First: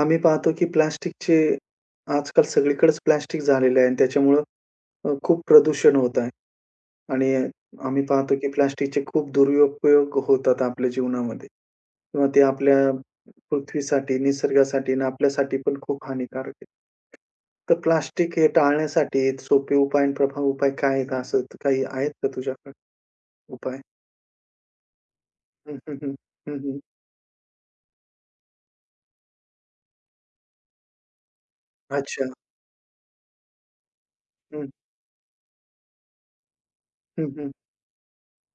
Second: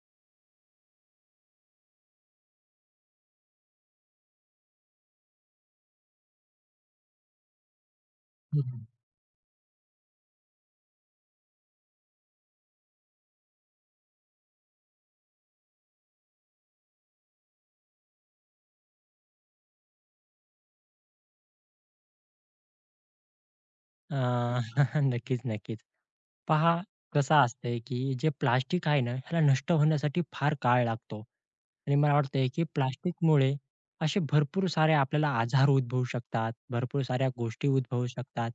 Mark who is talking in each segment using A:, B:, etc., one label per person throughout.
A: आम्ही पाहतो की प्लास्टिकचे आजकाल सगळीकडेच प्लास्टिक झालेलं आहे आणि त्याच्यामुळं खूप प्रदूषण होत आहे. आणि आम्ही पाहतो की
B: हं, हं.
A: प्लास्टिकचे खूप दुरुपयोग होतात आपल्या जीवनामध्ये किंवा ते आपल्या पृथ्वीसाठी, निसर्गासाठी आणि आपल्यासाठी पण खूप हानिकारक आहे. तर प्लास्टिक हे टाळण्यासाठी सोपे उपाय आणि प्रभावी उपाय काय आहेत? असं काही आहेत का तुझ्याकडे उपाय?
B: नक्कीच,
A: हं,
B: नक्कीच.
A: हं, हं. हं,
B: पहा
A: हं.
B: कसं असतंय, की जे प्लास्टिक आहे ना, ह्याला नष्ट होण्यासाठी फार काळ लागतो. आणि मला
A: अच्छा.
B: वाटतंय, की प्लास्टिकमुळे असे भरपूर सारे आपल्याला आजार उद्भवू शकतात, भरपूर साऱ्या गोष्टी उद्भवू शकतात.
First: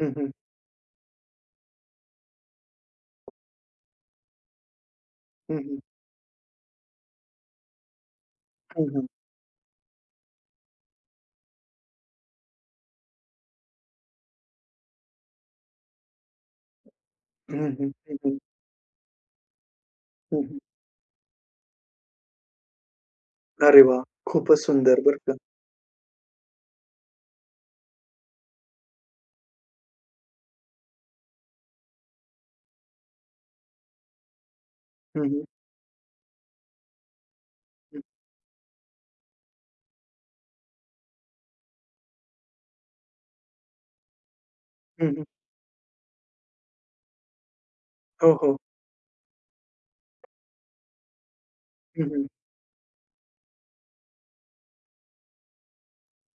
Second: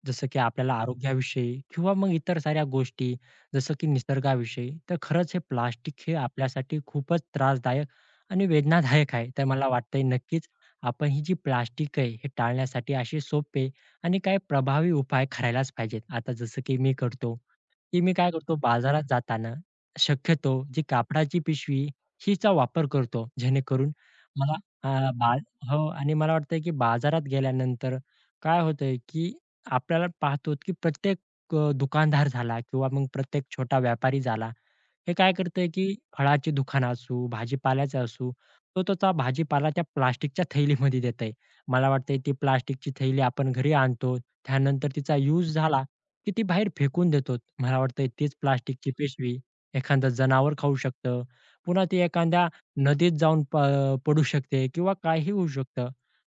A: हं,
B: जसं
A: हं.
B: की आपल्याला आरोग्याविषयी किंवा मग इतर साऱ्या गोष्टी, जसं की निसर्गाविषयी. तर खरंच हे
A: हं, हं.
B: प्लास्टिक हे आपल्यासाठी खूपच त्रासदायक आणि
A: हं, हं.
B: वेदनादायक आहे. तर मला वाटतंय नक्कीच आपण ही जी प्लास्टिक आहे, हे टाळण्यासाठी असे सोपे आणि काही प्रभावी उपाय करायलाच पाहिजेत. आता जसं की मी करतो,
A: हं, हं. हं,
B: की मी
A: हं. हं,
B: काय
A: हं.
B: करतो बाजारात जाताना
A: हं,
B: शक्यतो
A: हं.
B: जी कापडाची पिशवी हिचा वापर करतो.
A: अरे
B: जेणेकरून
A: वाह!
B: मला
A: खूपच सुंदर
B: अ,
A: बरं
B: बा
A: का.
B: हो आणि मला वाटतंय की बाजारात गेल्यानंतर काय होतंय, की आपल्याला पाहतो की प्रत्येक दुकानदार झाला किंवा मग प्रत्येक छोटा व्यापारी झाला, हे
A: हं,
B: काय
A: हं.
B: करतंय की फळाची दुकानं असू,
A: हं,
B: भाजीपाल्याचं असू, तो त्याचा भाजीपाला त्या प्लास्टिकच्या थैलीमध्ये देतंय. मला वाटतंय ती प्लास्टिकची थैली आपण घरी आणतो, त्यानंतर
A: हं,
B: तिचा
A: हं.
B: यूज झाला, की ती बाहेर फेकून देतो. मला वाटतंय
A: हो,
B: तीच
A: हो.
B: प्लास्टिकची पिशवी एखादं जनावर खाऊ शकतं. पुन्हा ती
A: हं, हं.
B: एखाद्या नदीत जाऊन पडू शकते किंवा काहीही होऊ शकतं.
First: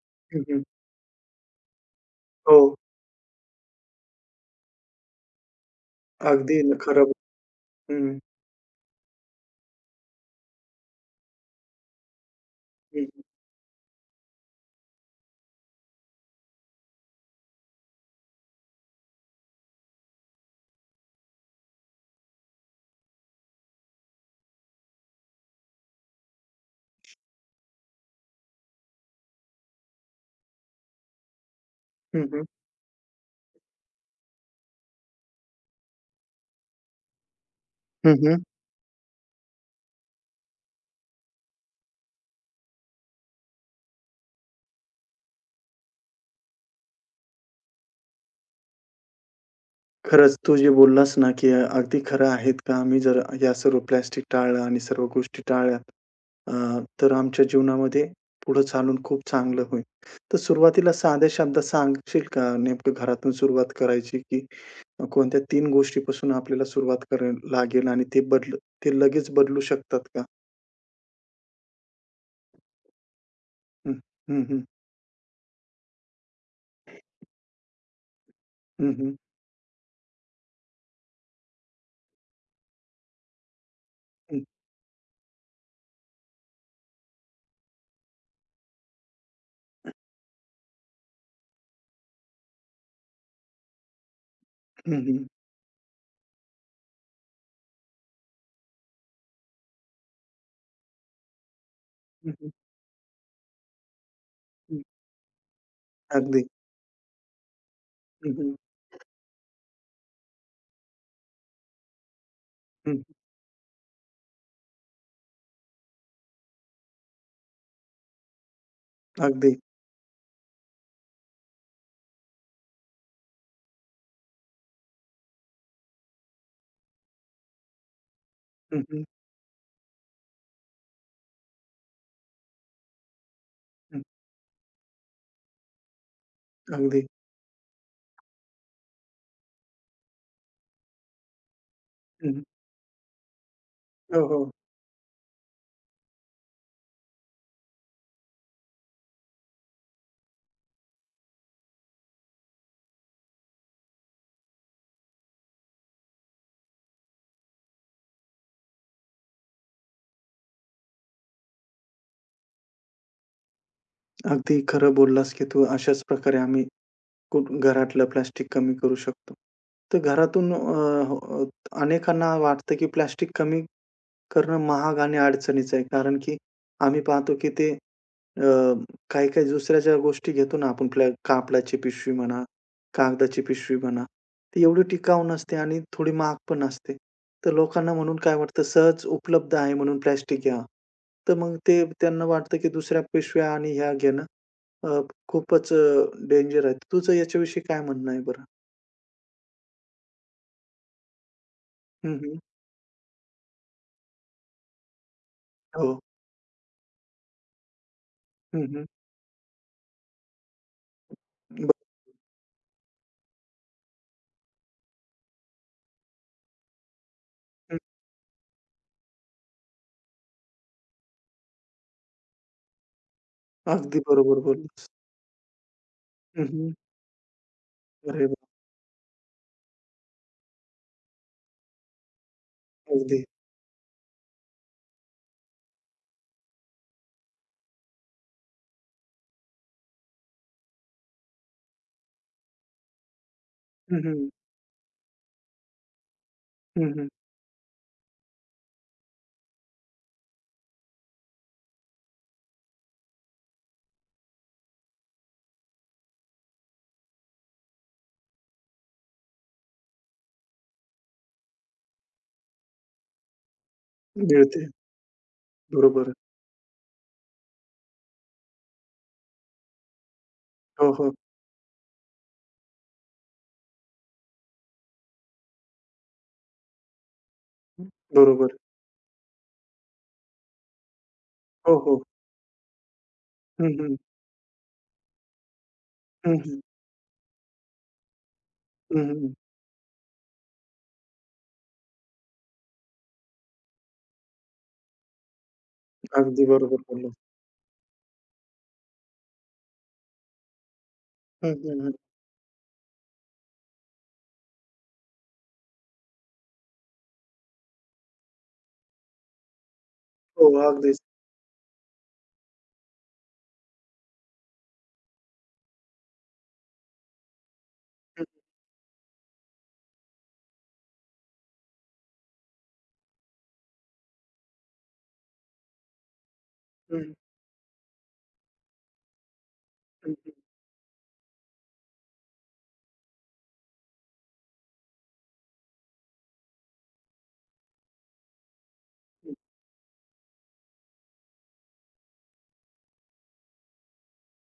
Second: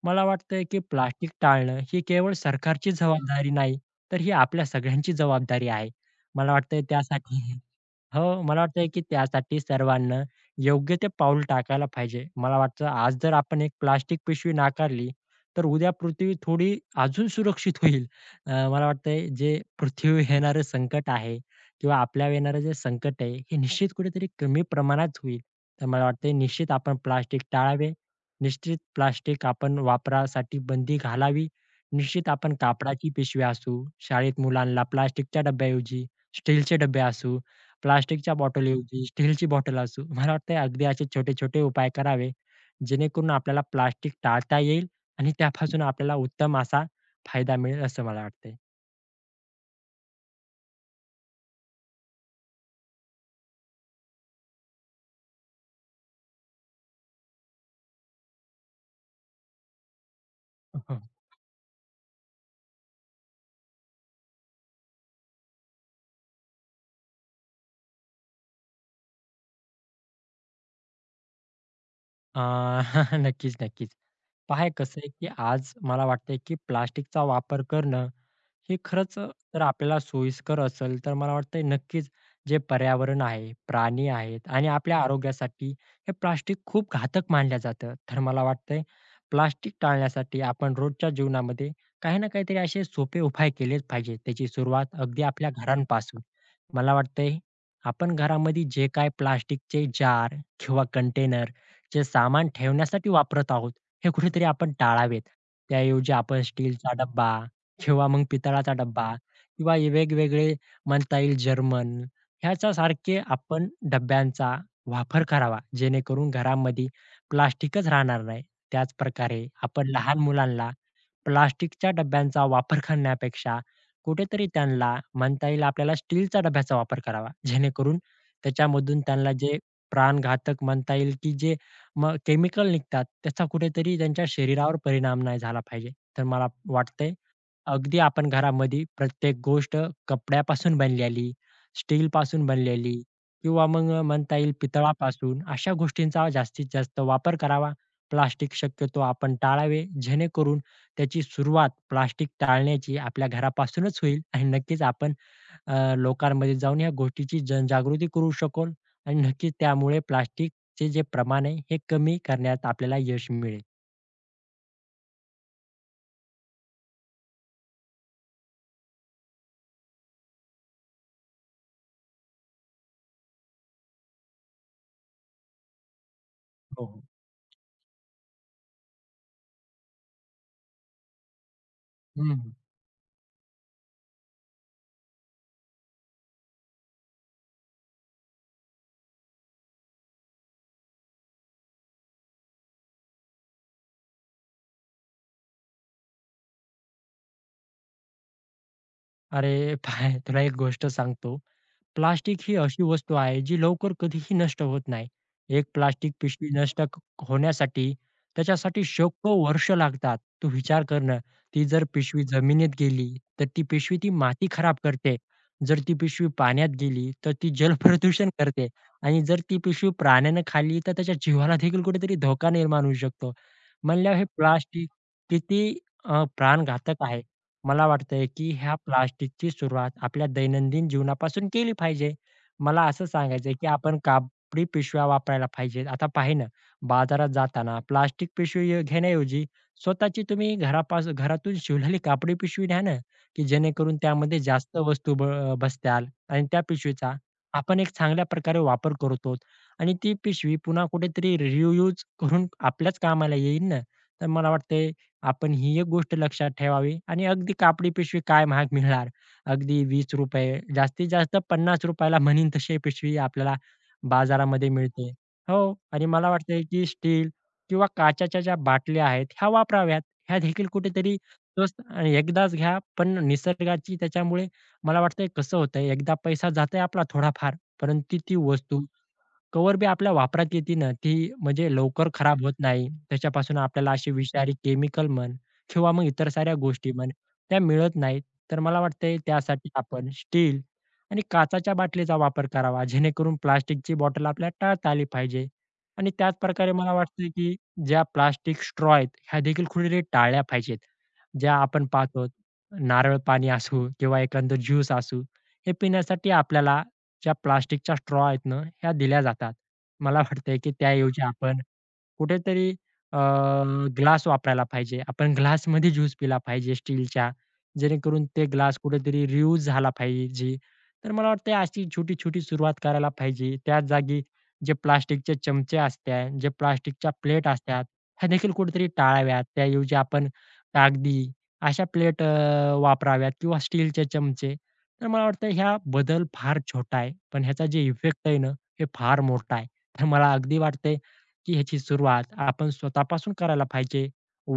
B: मला
A: हं, हं.
B: वाटतंय की प्लास्टिक टाळणं ही केवळ
A: हो.
B: सरकारची जबाबदारी नाही, तर ही आपल्या सगळ्यांची जबाबदारी आहे. मला
A: अगदी न
B: वाटतंय
A: खरं.
B: त्यासाठी
A: हं, हं.
B: हो, मला वाटतंय की त्यासाठी सर्वांना योग्य ते पाऊल टाकायला पाहिजे. मला वाटतं
A: हं,
B: आज
A: हं.
B: जर आपण एक प्लास्टिक पिशवी नाकारली, तर उद्या पृथ्वी थोडी अजून सुरक्षित होईल. मला वाटतंय जे पृथ्वीवर येणारं संकट आहे किंवा आपल्यावर येणारं जे संकट आहे, हे निश्चित कुठेतरी कमी प्रमाणात होईल. तर मला वाटतंय निश्चित आपण प्लास्टिक टाळावे. निश्चित प्लास्टिक आपण वापरासाठी बंदी घालावी.
A: हं,
B: निश्चित
A: हं.
B: आपण कापडाची पिशवी असू, शाळेत मुलांना प्लास्टिकच्या डब्याऐवजी स्टीलचे डबे असू
A: हं,
B: प्लास्टिकच्या
A: हं.
B: बॉटलऐवजी स्टीलची बॉटल असू. मला वाटतंय अगदी असे छोटे-छोटे उपाय करावे, जेणेकरून आपल्याला प्लास्टिक टाळता येईल आणि त्यापासून आपल्याला उत्तम असा फायदा मिळेल असं मला वाटतंय.
A: खरंच तू जे बोललास ना, की अगदी खरं आहेत का? आम्ही जर या सर्व प्लास्टिक टाळलं आणि सर्व गोष्टी टाळल्या, अ, तर आमच्या जीवनामध्ये पुढे चालून खूप चांगलं होईल. तर सुरुवातीला साध्या शब्दात सांगशील का, नेमकं घरातून सुरुवात करायची, की कोणत्या 3 गोष्टीपासून आपल्याला सुरुवात करावी लागेल आणि ते बदल ते लगेच बदलू शकतात का?
B: अ, नक्कीच, नक्कीच.
A: हं. हं, हं.
B: पहा कसं आहे, की आज मला वाटतंय, की प्लास्टिकचा वापर करणं हे
A: हं, हं.
B: खरंच तर आपल्याला सोयीस्कर असेल तर मला वाटतंय नक्कीच जे पर्यावरण आहे, प्राणी
A: हं.
B: आहेत आणि आपल्या आरोग्यासाठी हे प्लास्टिक खूप घातक मानलं जातं. तर मला वाटतंय प्लास्टिक टाळण्यासाठी आपण रोजच्या जीवनामध्ये काही ना काहीतरी असे सोपे उपाय केलेच पाहिजेत. त्याची
A: हं,
B: सुरुवात अगदी
A: हं.
B: आपल्या घरांपासून. मला वाटतंय आपण घरामध्ये जे काही प्लास्टिकचे जार किंवा कंटेनर जे
A: हं,
B: सामान
A: हं.
B: ठेवण्यासाठी वापरत आहोत, हे कुठेतरी आपण
A: हं.
B: टाळावेत. त्याऐवजी आपण
A: अगदी.
B: स्टीलचा डब्बा किंवा मग
A: हं, हं.
B: पितळाचा डब्बा किंवा हे वेगवेगळे म्हणता येईल जर्मन
A: हं.
B: ह्याच्यासारखे आपण डब्यांचा वापर करावा जेणेकरून घरामध्ये प्लास्टिकच राहणार नाही. त्याच प्रकारे
A: अगदी.
B: आपण लहान मुलांना प्लास्टिकच्या डब्यांचा वापर करण्यापेक्षा कुठेतरी त्यांना म्हणता येईल आपल्याला स्टीलचा डब्याचा वापर करावा. जेणेकरून
A: हं,
B: त्याच्यामधून
A: हं.
B: त्यांना जे प्राणघातक म्हणता येईल, की जे मग केमिकल निघतात त्याचा कुठेतरी
A: हं.
B: त्यांच्या शरीरावर परिणाम नाही झाला पाहिजे. तर मला
A: अगदी.
B: वाटतंय अगदी आपण घरामध्ये प्रत्येक गोष्ट कपड्यापासून बनलेली,
A: हं, हं.
B: स्टीलपासून बनलेली किंवा मग
A: हो,
B: म्हणता
A: हो.
B: येईल पितळापासून अशा गोष्टींचा जास्तीत जास्त वापर करावा. प्लास्टिक शक्यतो आपण टाळावे. जेणेकरून त्याची सुरुवात प्लास्टिक टाळण्याची आपल्या घरापासूनच होईल आणि नक्कीच आपण लोकांमध्ये जाऊन या गोष्टीची जनजागृती करू शकू आणि नक्कीच त्यामुळे प्लास्टिकचे जे प्रमाण आहे हे कमी करण्यात आपल्याला यश मिळेल.
A: अगदी खरं बोललास, की तू अशाच प्रकारे आम्ही कुठ घरातलं प्लास्टिक कमी करू शकतो. तर घरातून अ, अ, अनेकांना वाटतं, की प्लास्टिक कमी करणं महाग आणि अडचणीचं आहे. कारण की
B: हो,
A: आम्ही
B: हो.
A: पाहतो, की ते अ, काही-काही दुसऱ्याच्या गोष्टी घेतो ना आपण. आपल्या कापडाची पिशवी म्हणा,
B: हं,
A: कागदाची पिशवी म्हणा, ती एवढी टिकाऊ नसते आणि थोडी महाग पण असते. तर लोकांना म्हणून काय वाटतं, सहज उपलब्ध आहे म्हणून प्लास्टिक घ्या. तर मग ते त्यांना वाटतं की दुसऱ्या पिशव्या आणि ह्या घेणं अ, खूपच डेंजर आहे. तुझं याच्याविषयी काय म्हणणं आहे बरं?
B: अरे, पहा तुला एक गोष्ट सांगतो.
A: हं, हं.
B: प्लास्टिक ही अशी वस्तू आहे जी लवकर कधीही नष्ट होत नाही. एक
A: हो.
B: प्लास्टिक पिशवी नष्ट होण्यासाठी
A: हं,
B: त्याच्यासाठी
A: हं.
B: शेकडो वर्ष लागतात. तू विचार कर ती
A: बरं.
B: जर पिशवी जमिनीत गेली तर ती पिशवी ती माती खराब करते. जर ती पिशवी पाण्यात गेली तर ती
A: हं.
B: जलप्रदूषण करते आणि जर ती पिशवी प्राण्यानं खाल्ली तर त्याच्या जीवाला देखील कुठेतरी धोका निर्माण होऊ शकतो.
A: अगदी
B: म्हणल्यावर हे
A: बरोबर बोललीस.
B: प्लास्टिक किती
A: हं, हं.
B: प्राणघातक आहे. मला
A: अरे
B: वाटतंय
A: वाह!
B: की ह्या प्लास्टिकची सुरुवात आपल्या दैनंदिन जीवनापासून केली पाहिजे. मला असं
A: अगदी.
B: सांगायचंय की आपण कापडी पिशव्या वापरायला पाहिजेत. आता पाहे ना, बाजारात जाताना प्लास्टिक पिशवी घेण्याऐवजी स्वतःची तुम्ही घरापासून घरातून शिवलेली कापडी पिशवी घ्या ना, की जेणेकरून
A: हं, हं.
B: त्यामध्ये जास्त वस्तू बसत्याल आणि त्या
A: हं, हं.
B: पिशवीचा आपण एक चांगल्या प्रकारे वापर करतो आणि ती पिशवी पुन्हा कुठेतरी रियूज करून आपल्याच कामाला येईल ना. तर मला वाटतंय आपण ही एक गोष्ट लक्षात ठेवावी आणि अगदी कापडी पिशवी काय महाग मिळणार. अगदी ₹20 जास्तीत जास्त ₹50 ला म्हणीन तशी पिशवी आपल्याला
A: मिळते.
B: बाजारामध्ये मिळते. हो आणि
A: बरोबर.
B: मला वाटतंय की स्टील किंवा काचेच्या ज्या बाटल्या आहेत ह्या वापराव्यात. ह्या देखील
A: हो, हो.
B: कुठेतरी स्वस्त आणि एकदाच घ्या, पण निसर्गाची त्याच्यामुळे मला वाटतंय कसं होतंय, एकदा पैसा जातोय आपला थोडाफार, परंतु ती
A: बरोबर.
B: वस्तू कवर बी आपल्या वापरात येते ना, ती म्हणजे
A: हो, हो.
B: लवकर खराब होत नाही. त्याच्यापासून
A: हं,
B: आपल्याला
A: हं.
B: असे विषारी केमिकल म्हण किंवा मग इतर
A: हं,
B: साऱ्या
A: हं.
B: गोष्टी म्हण, त्या मिळत नाहीत. तर मला
A: हं,
B: वाटतंय
A: हं.
B: त्यासाठी आपण स्टील आणि काचेच्या बाटलीचा वापर करावा, जेणेकरून प्लास्टिकची बॉटल आपल्याला टाळता आली पाहिजे. आणि त्याच
A: अगदी
B: प्रकारे
A: बरोबर
B: मला
A: बोललात.
B: वाटतंय, की ज्या प्लास्टिक स्ट्रॉ आहेत, ह्या देखील कुठेतरी टाळल्या पाहिजेत.
A: हं,
B: ज्या
A: हं,
B: आपण
A: हं.
B: पाहतो नारळ पाणी असू किंवा एखादं ज्यूस असू, हे पिण्यासाठी आपल्याला ज्या प्लास्टिकच्या स्ट्रॉ आहेत ना, ह्या दिल्या जातात. मला
A: हो,
B: वाटतंय की
A: अगदीच.
B: त्याऐवजी आपण कुठेतरी ग्लास वापरायला पाहिजे. आपण ग्लासमध्ये ज्यूस पिला पाहिजे स्टीलच्या.
A: हं,
B: जेणेकरून ते ग्लास कुठेतरी रियूज झाला पाहिजे. तर मला वाटतं अशी छोटी-छोटी सुरुवात करायला पाहिजे. त्याच जागी जे प्लास्टिकचे चमचे असतात, जे प्लास्टिकच्या
A: हं.
B: प्लेट असतात, ह्या देखील कुठेतरी टाळाव्यात. त्याऐवजी
A: हं,
B: आपण
A: हं,
B: कागदी अशा प्लेट वापराव्यात किंवा स्टीलचे चमचे. तर मला वाटतं ह्या बदल फार छोटा आहे, पण ह्याचा जे इफेक्ट आहे ना, हे फार
A: हं.
B: मोठा आहे. तर मला अगदी वाटतंय की ह्याची सुरुवात आपण स्वतःपासून करायला पाहिजे,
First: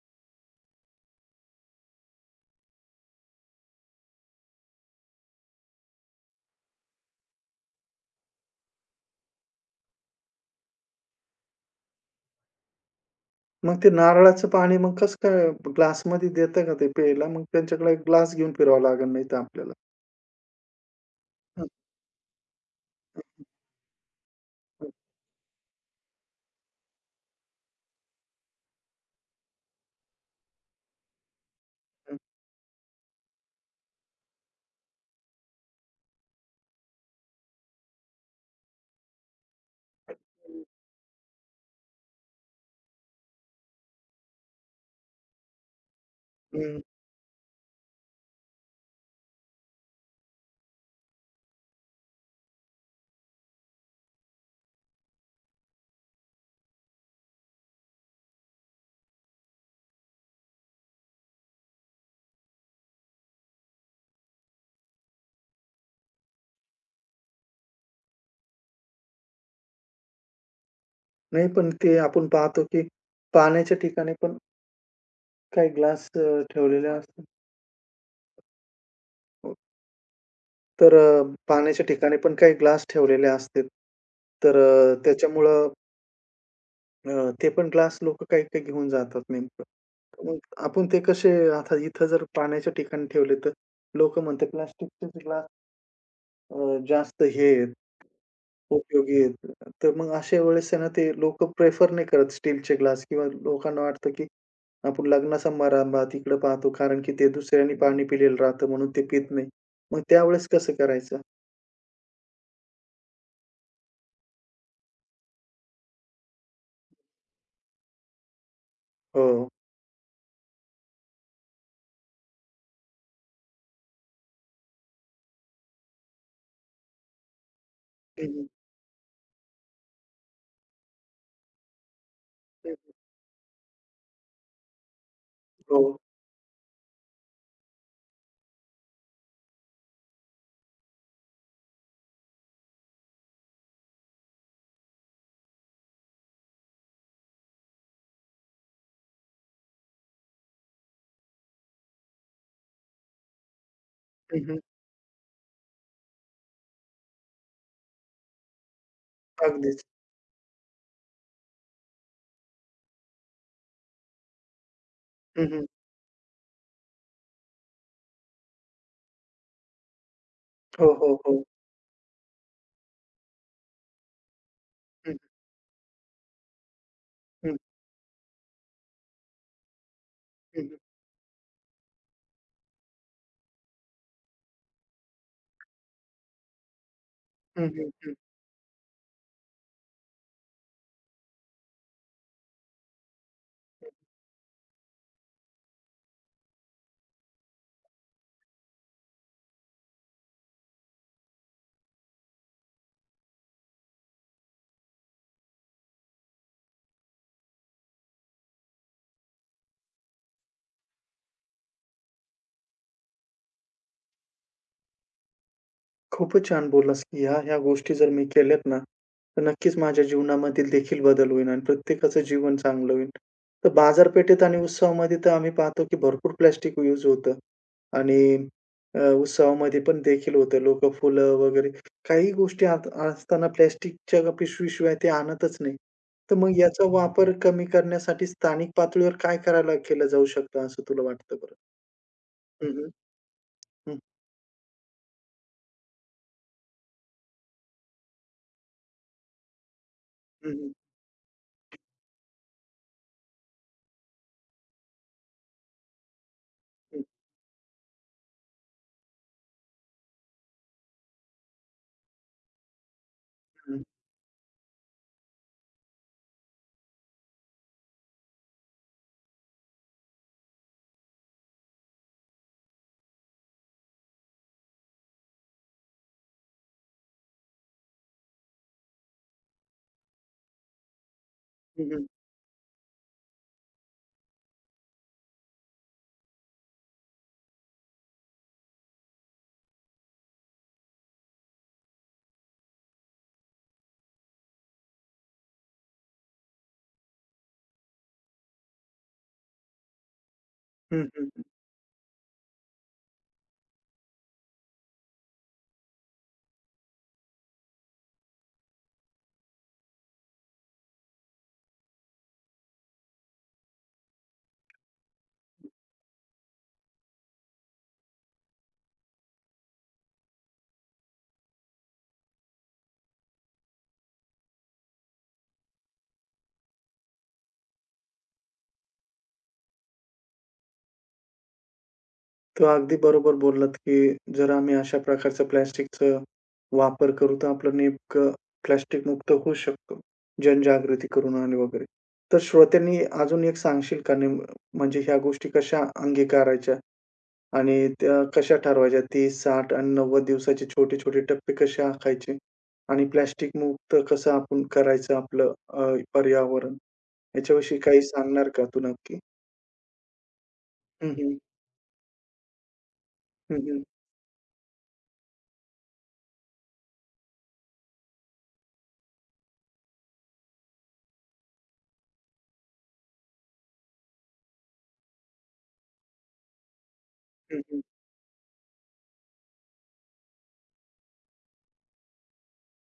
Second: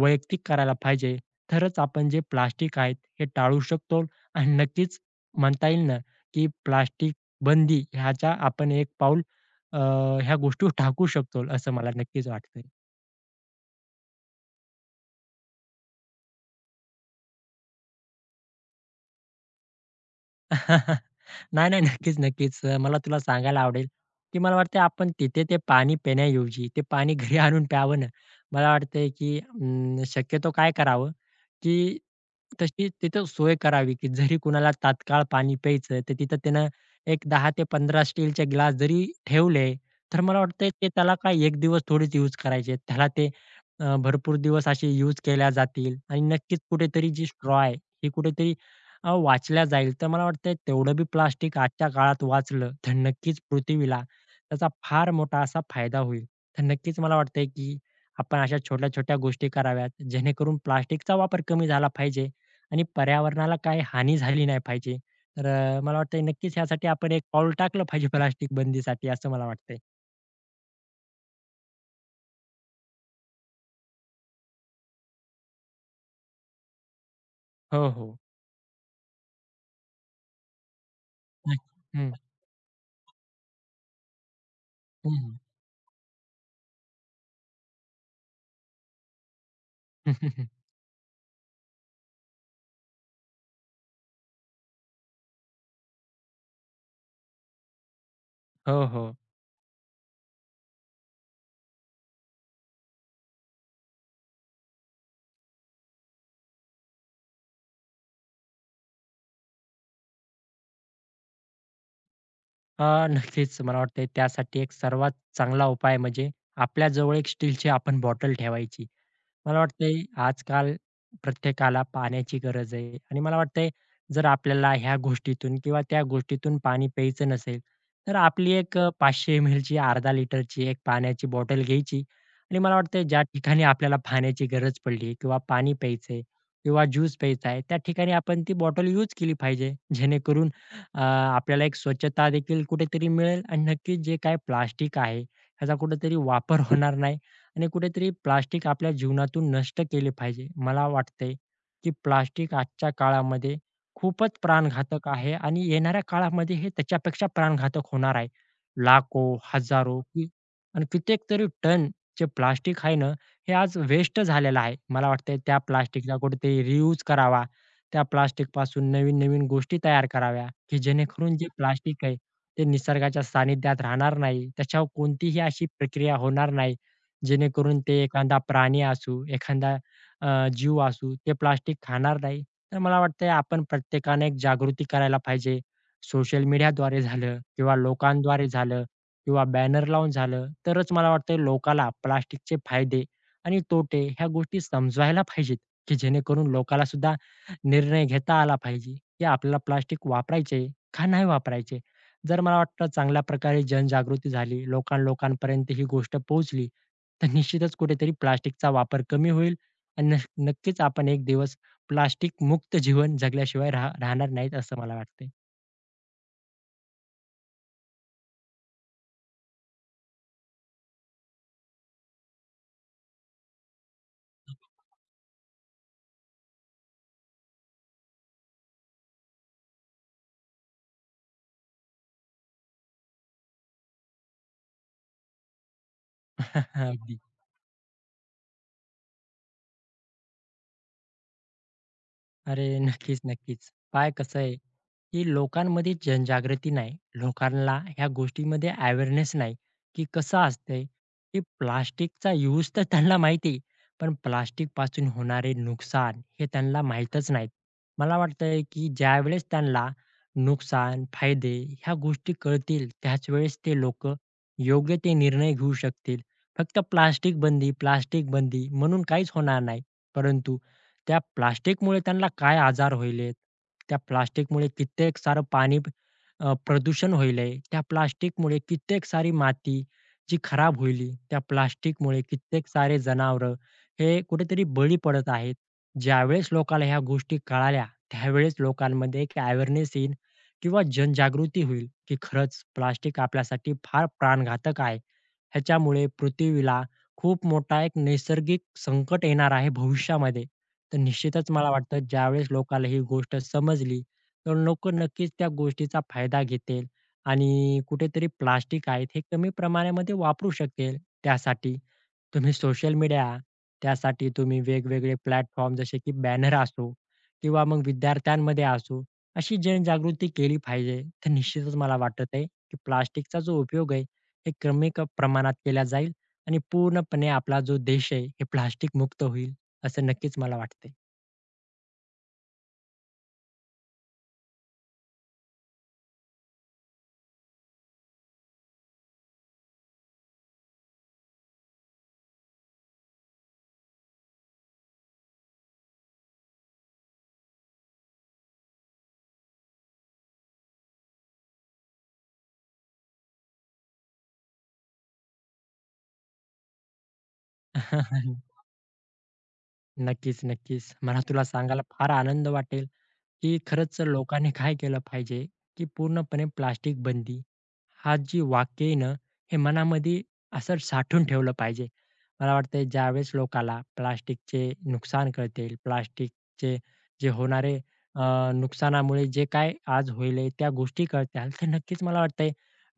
B: वैयक्तिक करायला पाहिजे. तरच आपण जे प्लास्टिक आहेत हे टाळू शकतो आणि नक्कीच म्हणता येईल ना, की प्लास्टिक बंदी ह्याचा आपण एक पाऊल अ, ह्या गोष्टी टाकू शकतो असं मला नक्कीच वाटतंय.
A: मग ते नारळाचं पाणी मग कसं काय ग्लासमध्ये देतं का ते प्यायला? मग त्यांच्याकडे एक ग्लास घेऊन फिरावं लागेल नाही तर आपल्याला. हं,
B: नाही, नाही. नक्कीच, नक्कीच. मला तुला
A: हं,
B: सांगायला आवडेल, की मला वाटतंय
A: हं,
B: आपण तिथे ते पाणी पिण्याऐवजी ते पाणी घरी आणून प्यावं ना. मला वाटतंय, की शक्यतो काय करावं, की
A: हं.
B: तशी तिथं सोय करावी, की जरी कुणाला तात्काळ पाणी प्यायचं तर तिथं त्यानं एक 10 ते 15 स्टीलचे ग्लास जरी ठेवले, तर मला वाटतंय ते त्याला काय 1 दिवस थोडीच यूज करायचे. त्याला ते भरपूर दिवस असे यूज केल्या जातील आणि नक्कीच
A: हं.
B: कुठेतरी जी स्ट्रॉ आहे, ही कुठेतरी वाचल्या जाईल, तर मला वाटतंय तेवढं बी प्लास्टिक आजच्या काळात वाचलं, तर नक्कीच पृथ्वीला त्याचा फार मोठा असा फायदा होईल. तर नक्कीच मला वाटतंय, की आपण अशा छोट्या-छोट्या गोष्टी कराव्यात, जेणेकरून प्लास्टिकचा वापर कमी झाला पाहिजे आणि पर्यावरणाला काही हानी झाली नाही पाहिजे. तर मला वाटतंय नक्कीच यासाठी आपण एक पाऊल टाकलं पाहिजे प्लास्टिक बंदीसाठी असं मला वाटतंय.
A: नाही, पण ते आपण पाहतो, की पाण्याच्या ठिकाणी पण काही ग्लास ठेवलेले असतात.
B: हो, हो.
A: तर
B: नक्की.
A: पाण्याच्या
B: हं,
A: ठिकाणी पण काही ग्लास ठेवलेले असतात. तर
B: हं,
A: त्याच्यामुळं ते पण ग्लास लोकं काही-काही घेऊन जातात नेमकं. तर मग आपण ते कसे आता इथं जर पाण्याच्या ठिकाणी ठेवले, तर लोकं म्हणतात प्लास्टिकचेच ग्लास अ, जास्त हे आहेत,
B: हो, हो.
A: उपयोगी आहेत. तर मग अशा वेळेस आहे ना, ते लोकं प्रेफर नाही करत स्टीलचे ग्लास, किंवा लोकांना वाटतं, की आपण लग्न समारंभात इकडं पाहतो, कारण की ते दुसऱ्यांनी पाणी पिलेलं राहतं म्हणून ते पित नाही. मग त्यावेळेस कसं करायचं?
B: अ, नक्कीच मला वाटतंय त्यासाठी एक सर्वात चांगला उपाय म्हणजे आपल्याजवळ एक स्टीलची आपण बॉटल ठेवायची.
A: हो.
B: मला वाटतंय आजकाल प्रत्येकाला पाण्याची गरज आहे आणि मला वाटतंय जर आपल्याला ह्या गोष्टीतून किंवा त्या गोष्टीतून पाणी प्यायचं नसेल, तर
A: हं, हं.
B: आपली एक 500 एमएलची अर्धा लिटरची एक पाण्याची बॉटल घ्यायची आणि मला वाटतंय ज्या ठिकाणी आपल्याला पाण्याची गरज पडली किंवा पाणी
A: हो.
B: प्यायचंय किंवा ज्यूस प्यायचा आहे, त्या ठिकाणी आपण ती बॉटल यूज केली पाहिजे. जेणेकरून आपल्याला एक स्वच्छता देखील कुठेतरी मिळेल आणि नक्कीच जे काय प्लास्टिक आहे ह्याचा कुठेतरी वापर होणार नाही आणि कुठेतरी प्लास्टिक आपल्या जीवनातून नष्ट केले पाहिजे. मला वाटतंय की प्लास्टिक आजच्या काळामध्ये खूपच
A: हं, हं.
B: प्राणघातक आहे आणि येणाऱ्या काळामध्ये हे त्याच्यापेक्षा प्राणघातक होणार आहे. लाखो,
A: अगदीच.
B: हजारो की आणि कित्येक तरी टन जे प्लास्टिक आहे ना, हे आज वेस्ट झालेलं आहे. मला वाटतंय
A: हं,
B: त्या
A: हं.
B: प्लास्टिकला कुठेतरी रियूज करावा. त्या प्लास्टिकपासून नवीन-नवीन गोष्टी तयार कराव्या, की
A: हो, हो,
B: जेणेकरून
A: हो.
B: जे प्लास्टिक आहे ते निसर्गाच्या सानिध्यात राहणार नाही. त्याच्यावर
A: हं.
B: कोणतीही अशी प्रक्रिया होणार नाही,
A: हं,
B: जेणेकरून ते एखादा प्राणी असू, एखादा
A: हं.
B: जीव असू, ते प्लास्टिक खाणार नाही. तर मला वाटतंय आपण प्रत्येकाने एक जागृती करायला पाहिजे. सोशल मीडियाद्वारे झालं
A: हं,
B: किंवा
A: हं. हं.
B: लोकांद्वारे झालं किंवा बॅनर लावून झालं, तरच मला वाटतंय लोकाला प्लास्टिकचे फायदे आणि तोटे ह्या गोष्टी समजवायला पाहिजेत, की जेणेकरून लोकाला सुद्धा निर्णय घेता आला पाहिजे, की आपल्याला प्लास्टिक वापरायचे का नाही वापरायचे. जर मला वाटतं चांगल्या प्रकारे जनजागृती झाली, लोकां-लोकांपर्यंत ही गोष्ट पोहोचली, तर निश्चितच कुठेतरी प्लास्टिकचा वापर कमी होईल आणि नक्कीच आपण एक दिवस प्लास्टिक मुक्त जीवन जगल्याशिवाय राहणार नाहीत असं मला वाटतंय.
A: खूपच छान बोललास, की ह्या-ह्या गोष्टी जर मी केल्यात ना, तर नक्कीच माझ्या जीवनामधील देखील बदल होईल आणि प्रत्येकाचं जीवन चांगलं होईल. तर बाजारपेठेत आणि उत्सवामध्ये तर आम्ही पाहतो, की भरपूर प्लास्टिक यूज होतं आणि उत्सवामध्ये पण देखील होतं. लोकं फुलं वगैरे काही गोष्टी आत असताना प्लास्टिकच्या पिशवीशिवाय ते आणतच नाही. तर मग याचा
B: अगदी.
A: वापर कमी करण्यासाठी स्थानिक पातळीवर काय करायला केलं जाऊ शकतं असं तुला वाटतं बरं?
B: अरे
A: हं, हं.
B: नक्कीच, नक्कीच.
A: हं,
B: काय कसं आहे, की लोकांमध्ये जनजागृती नाही. लोकांना ह्या गोष्टीमध्ये अवेअरनेस नाही, की कसं
A: हं, हं.
B: असतंय, की प्लास्टिकचा यूज तर त्यांना माहिती आहे, पण प्लास्टिकपासून होणारे नुकसान हे त्यांना
A: हं,
B: माहीतच नाहीत. मला वाटतंय, की ज्यावेळेस त्यांना नुकसान, फायदे ह्या गोष्टी कळतील, त्याच वेळेस ते
A: हं.
B: लोकं योग्य ते निर्णय घेऊ शकतील. फक्त प्लास्टिक बंदी, प्लास्टिक बंदी म्हणून काहीच होणार नाही. परंतु त्या प्लास्टिकमुळे त्यांना काय आजार व्हायलेत. त्या प्लास्टिकमुळे कित्येक सारं पाणी प्रदूषण व्हायलंय. त्या प्लास्टिकमुळे कित्येक सारी माती जी खराब होईल, त्या
A: हं, हं.
B: प्लास्टिकमुळे कित्येक सारे जनावरं हे कुठेतरी बळी पडत आहेत. ज्यावेळेस लोकाला ह्या गोष्टी कळाल्या, त्यावेळेस लोकांमध्ये एक अवेअरनेस येईल किंवा जनजागृती होईल, की खरंच प्लास्टिक आपल्यासाठी फार प्राणघातक आहे. ह्याच्यामुळे पृथ्वीला खूप मोठा एक नैसर्गिक संकट येणार आहे भविष्यामध्ये. तर निश्चितच मला वाटतं ज्यावेळेस लोकाला ही गोष्ट समजली, तर लोकं नक्कीच त्या गोष्टीचा फायदा घेतील आणि कुठेतरी प्लास्टिक आहेत हे कमी प्रमाणामध्ये वापरू शकेल. त्यासाठी तुम्ही सोशल मीडिया, त्यासाठी तुम्ही वेगवेगळे प्लॅटफॉर्म जसे की बॅनर असो किंवा मग विद्यार्थ्यांमध्ये असो, अशी जनजागृती केली पाहिजे. तर निश्चितच मला वाटत आहे, की प्लास्टिकचा जो उपयोग आहे, हे कमी प्रमाणात केला जाईल आणि पूर्णपणे आपला जो देश आहे, हे प्लास्टिक मुक्त होईल. असं नक्कीच मला वाटतंय.
A: तर अगदी बरोबर बोललात, की जर आम्ही अशा प्रकारचं प्लास्टिकचा वापर करू, तर आपलं नेमकं प्लास्टिक मुक्त होऊ शकतो, जनजागृती करून आणि वगैरे. तर श्रोत्यांनी अजून एक सांगशील का, नेम म्हणजे ह्या गोष्टी कशा अंगीकारायच्या आणि त्या कशा ठरवायच्या? 30, 60 आणि 90 दिवसाचे छोटे-छोटे टप्पे कसे आखायचे? आणि प्लास्टिक मुक्त कसं आपण करायचं आपलं पर्यावरण? याच्याविषयी काही सांगणार का तू नक्की?
B: नक्कीच, नक्कीच.
A: हं,
B: मला
A: हं.
B: तुला सांगायला फार आनंद वाटेल
A: हं,
B: की
A: हं.
B: खरंच लोकांनी काय केलं पाहिजे, की पूर्णपणे प्लास्टिक बंदी, हा जी वाक्य आहे ना, हे मनामध्ये असं साठवून ठेवलं पाहिजे. मला वाटतंय ज्यावेळेस लोकाला प्लास्टिकचे नुकसान कळतील, प्लास्टिकचे जे
A: हं,
B: होणारे
A: हं.
B: नुकसानामुळे जे काय आज होईल आहे, त्या गोष्टी कळत्याल, तर नक्कीच मला वाटतंय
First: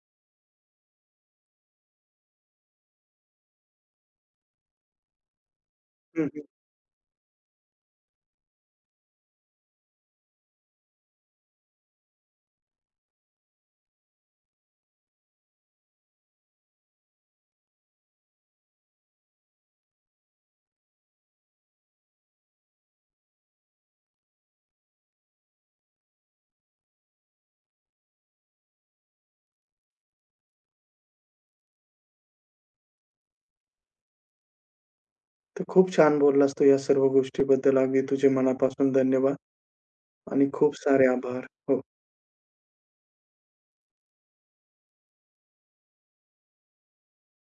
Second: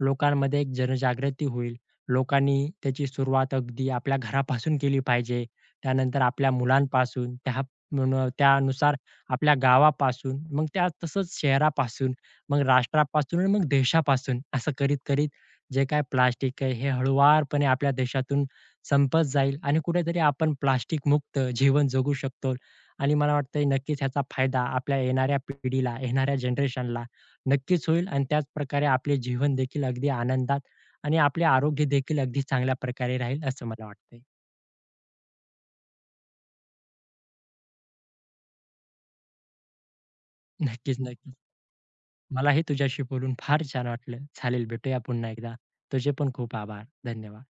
B: लोकांमध्ये एक जनजागृती होईल. लोकांनी त्याची सुरुवात अगदी आपल्या घरापासून केली पाहिजे. त्यानंतर
A: हं, हं.
B: आपल्या मुलांपासून त्या म्हणून त्यानुसार आपल्या गावापासून, मग त्या तसंच शहरापासून, मग राष्ट्रापासून आणि मग देशापासून असं करीत-करीत जे काही प्लास्टिक आहे, हे हळूवारपणे आपल्या देशातून संपत जाईल आणि कुठेतरी आपण प्लास्टिक मुक्त जीवन जगू शकतो. आणि मला वाटतंय नक्कीच ह्याचा फायदा आपल्या येणाऱ्या पिढीला, येणाऱ्या जनरेशनला नक्कीच होईल आणि त्याचप्रकारे आपले जीवन देखील अगदी आनंदात आणि आपले आरोग्य देखील अगदी चांगल्या प्रकारे राहील असं मला वाटतंय.
A: तर खूप छान बोललास तू या सर्व गोष्टीबद्दल. अगदी तुझे मनापासून धन्यवाद आणि खूप
B: नक्कीच,
A: सारे
B: नक्कीच.
A: आभार. हो.
B: मलाही तुझ्याशी बोलून फार छान वाटलं. चालेल भेटूया पुन्हा एकदा. तुझे पण खूप आभार. धन्यवाद.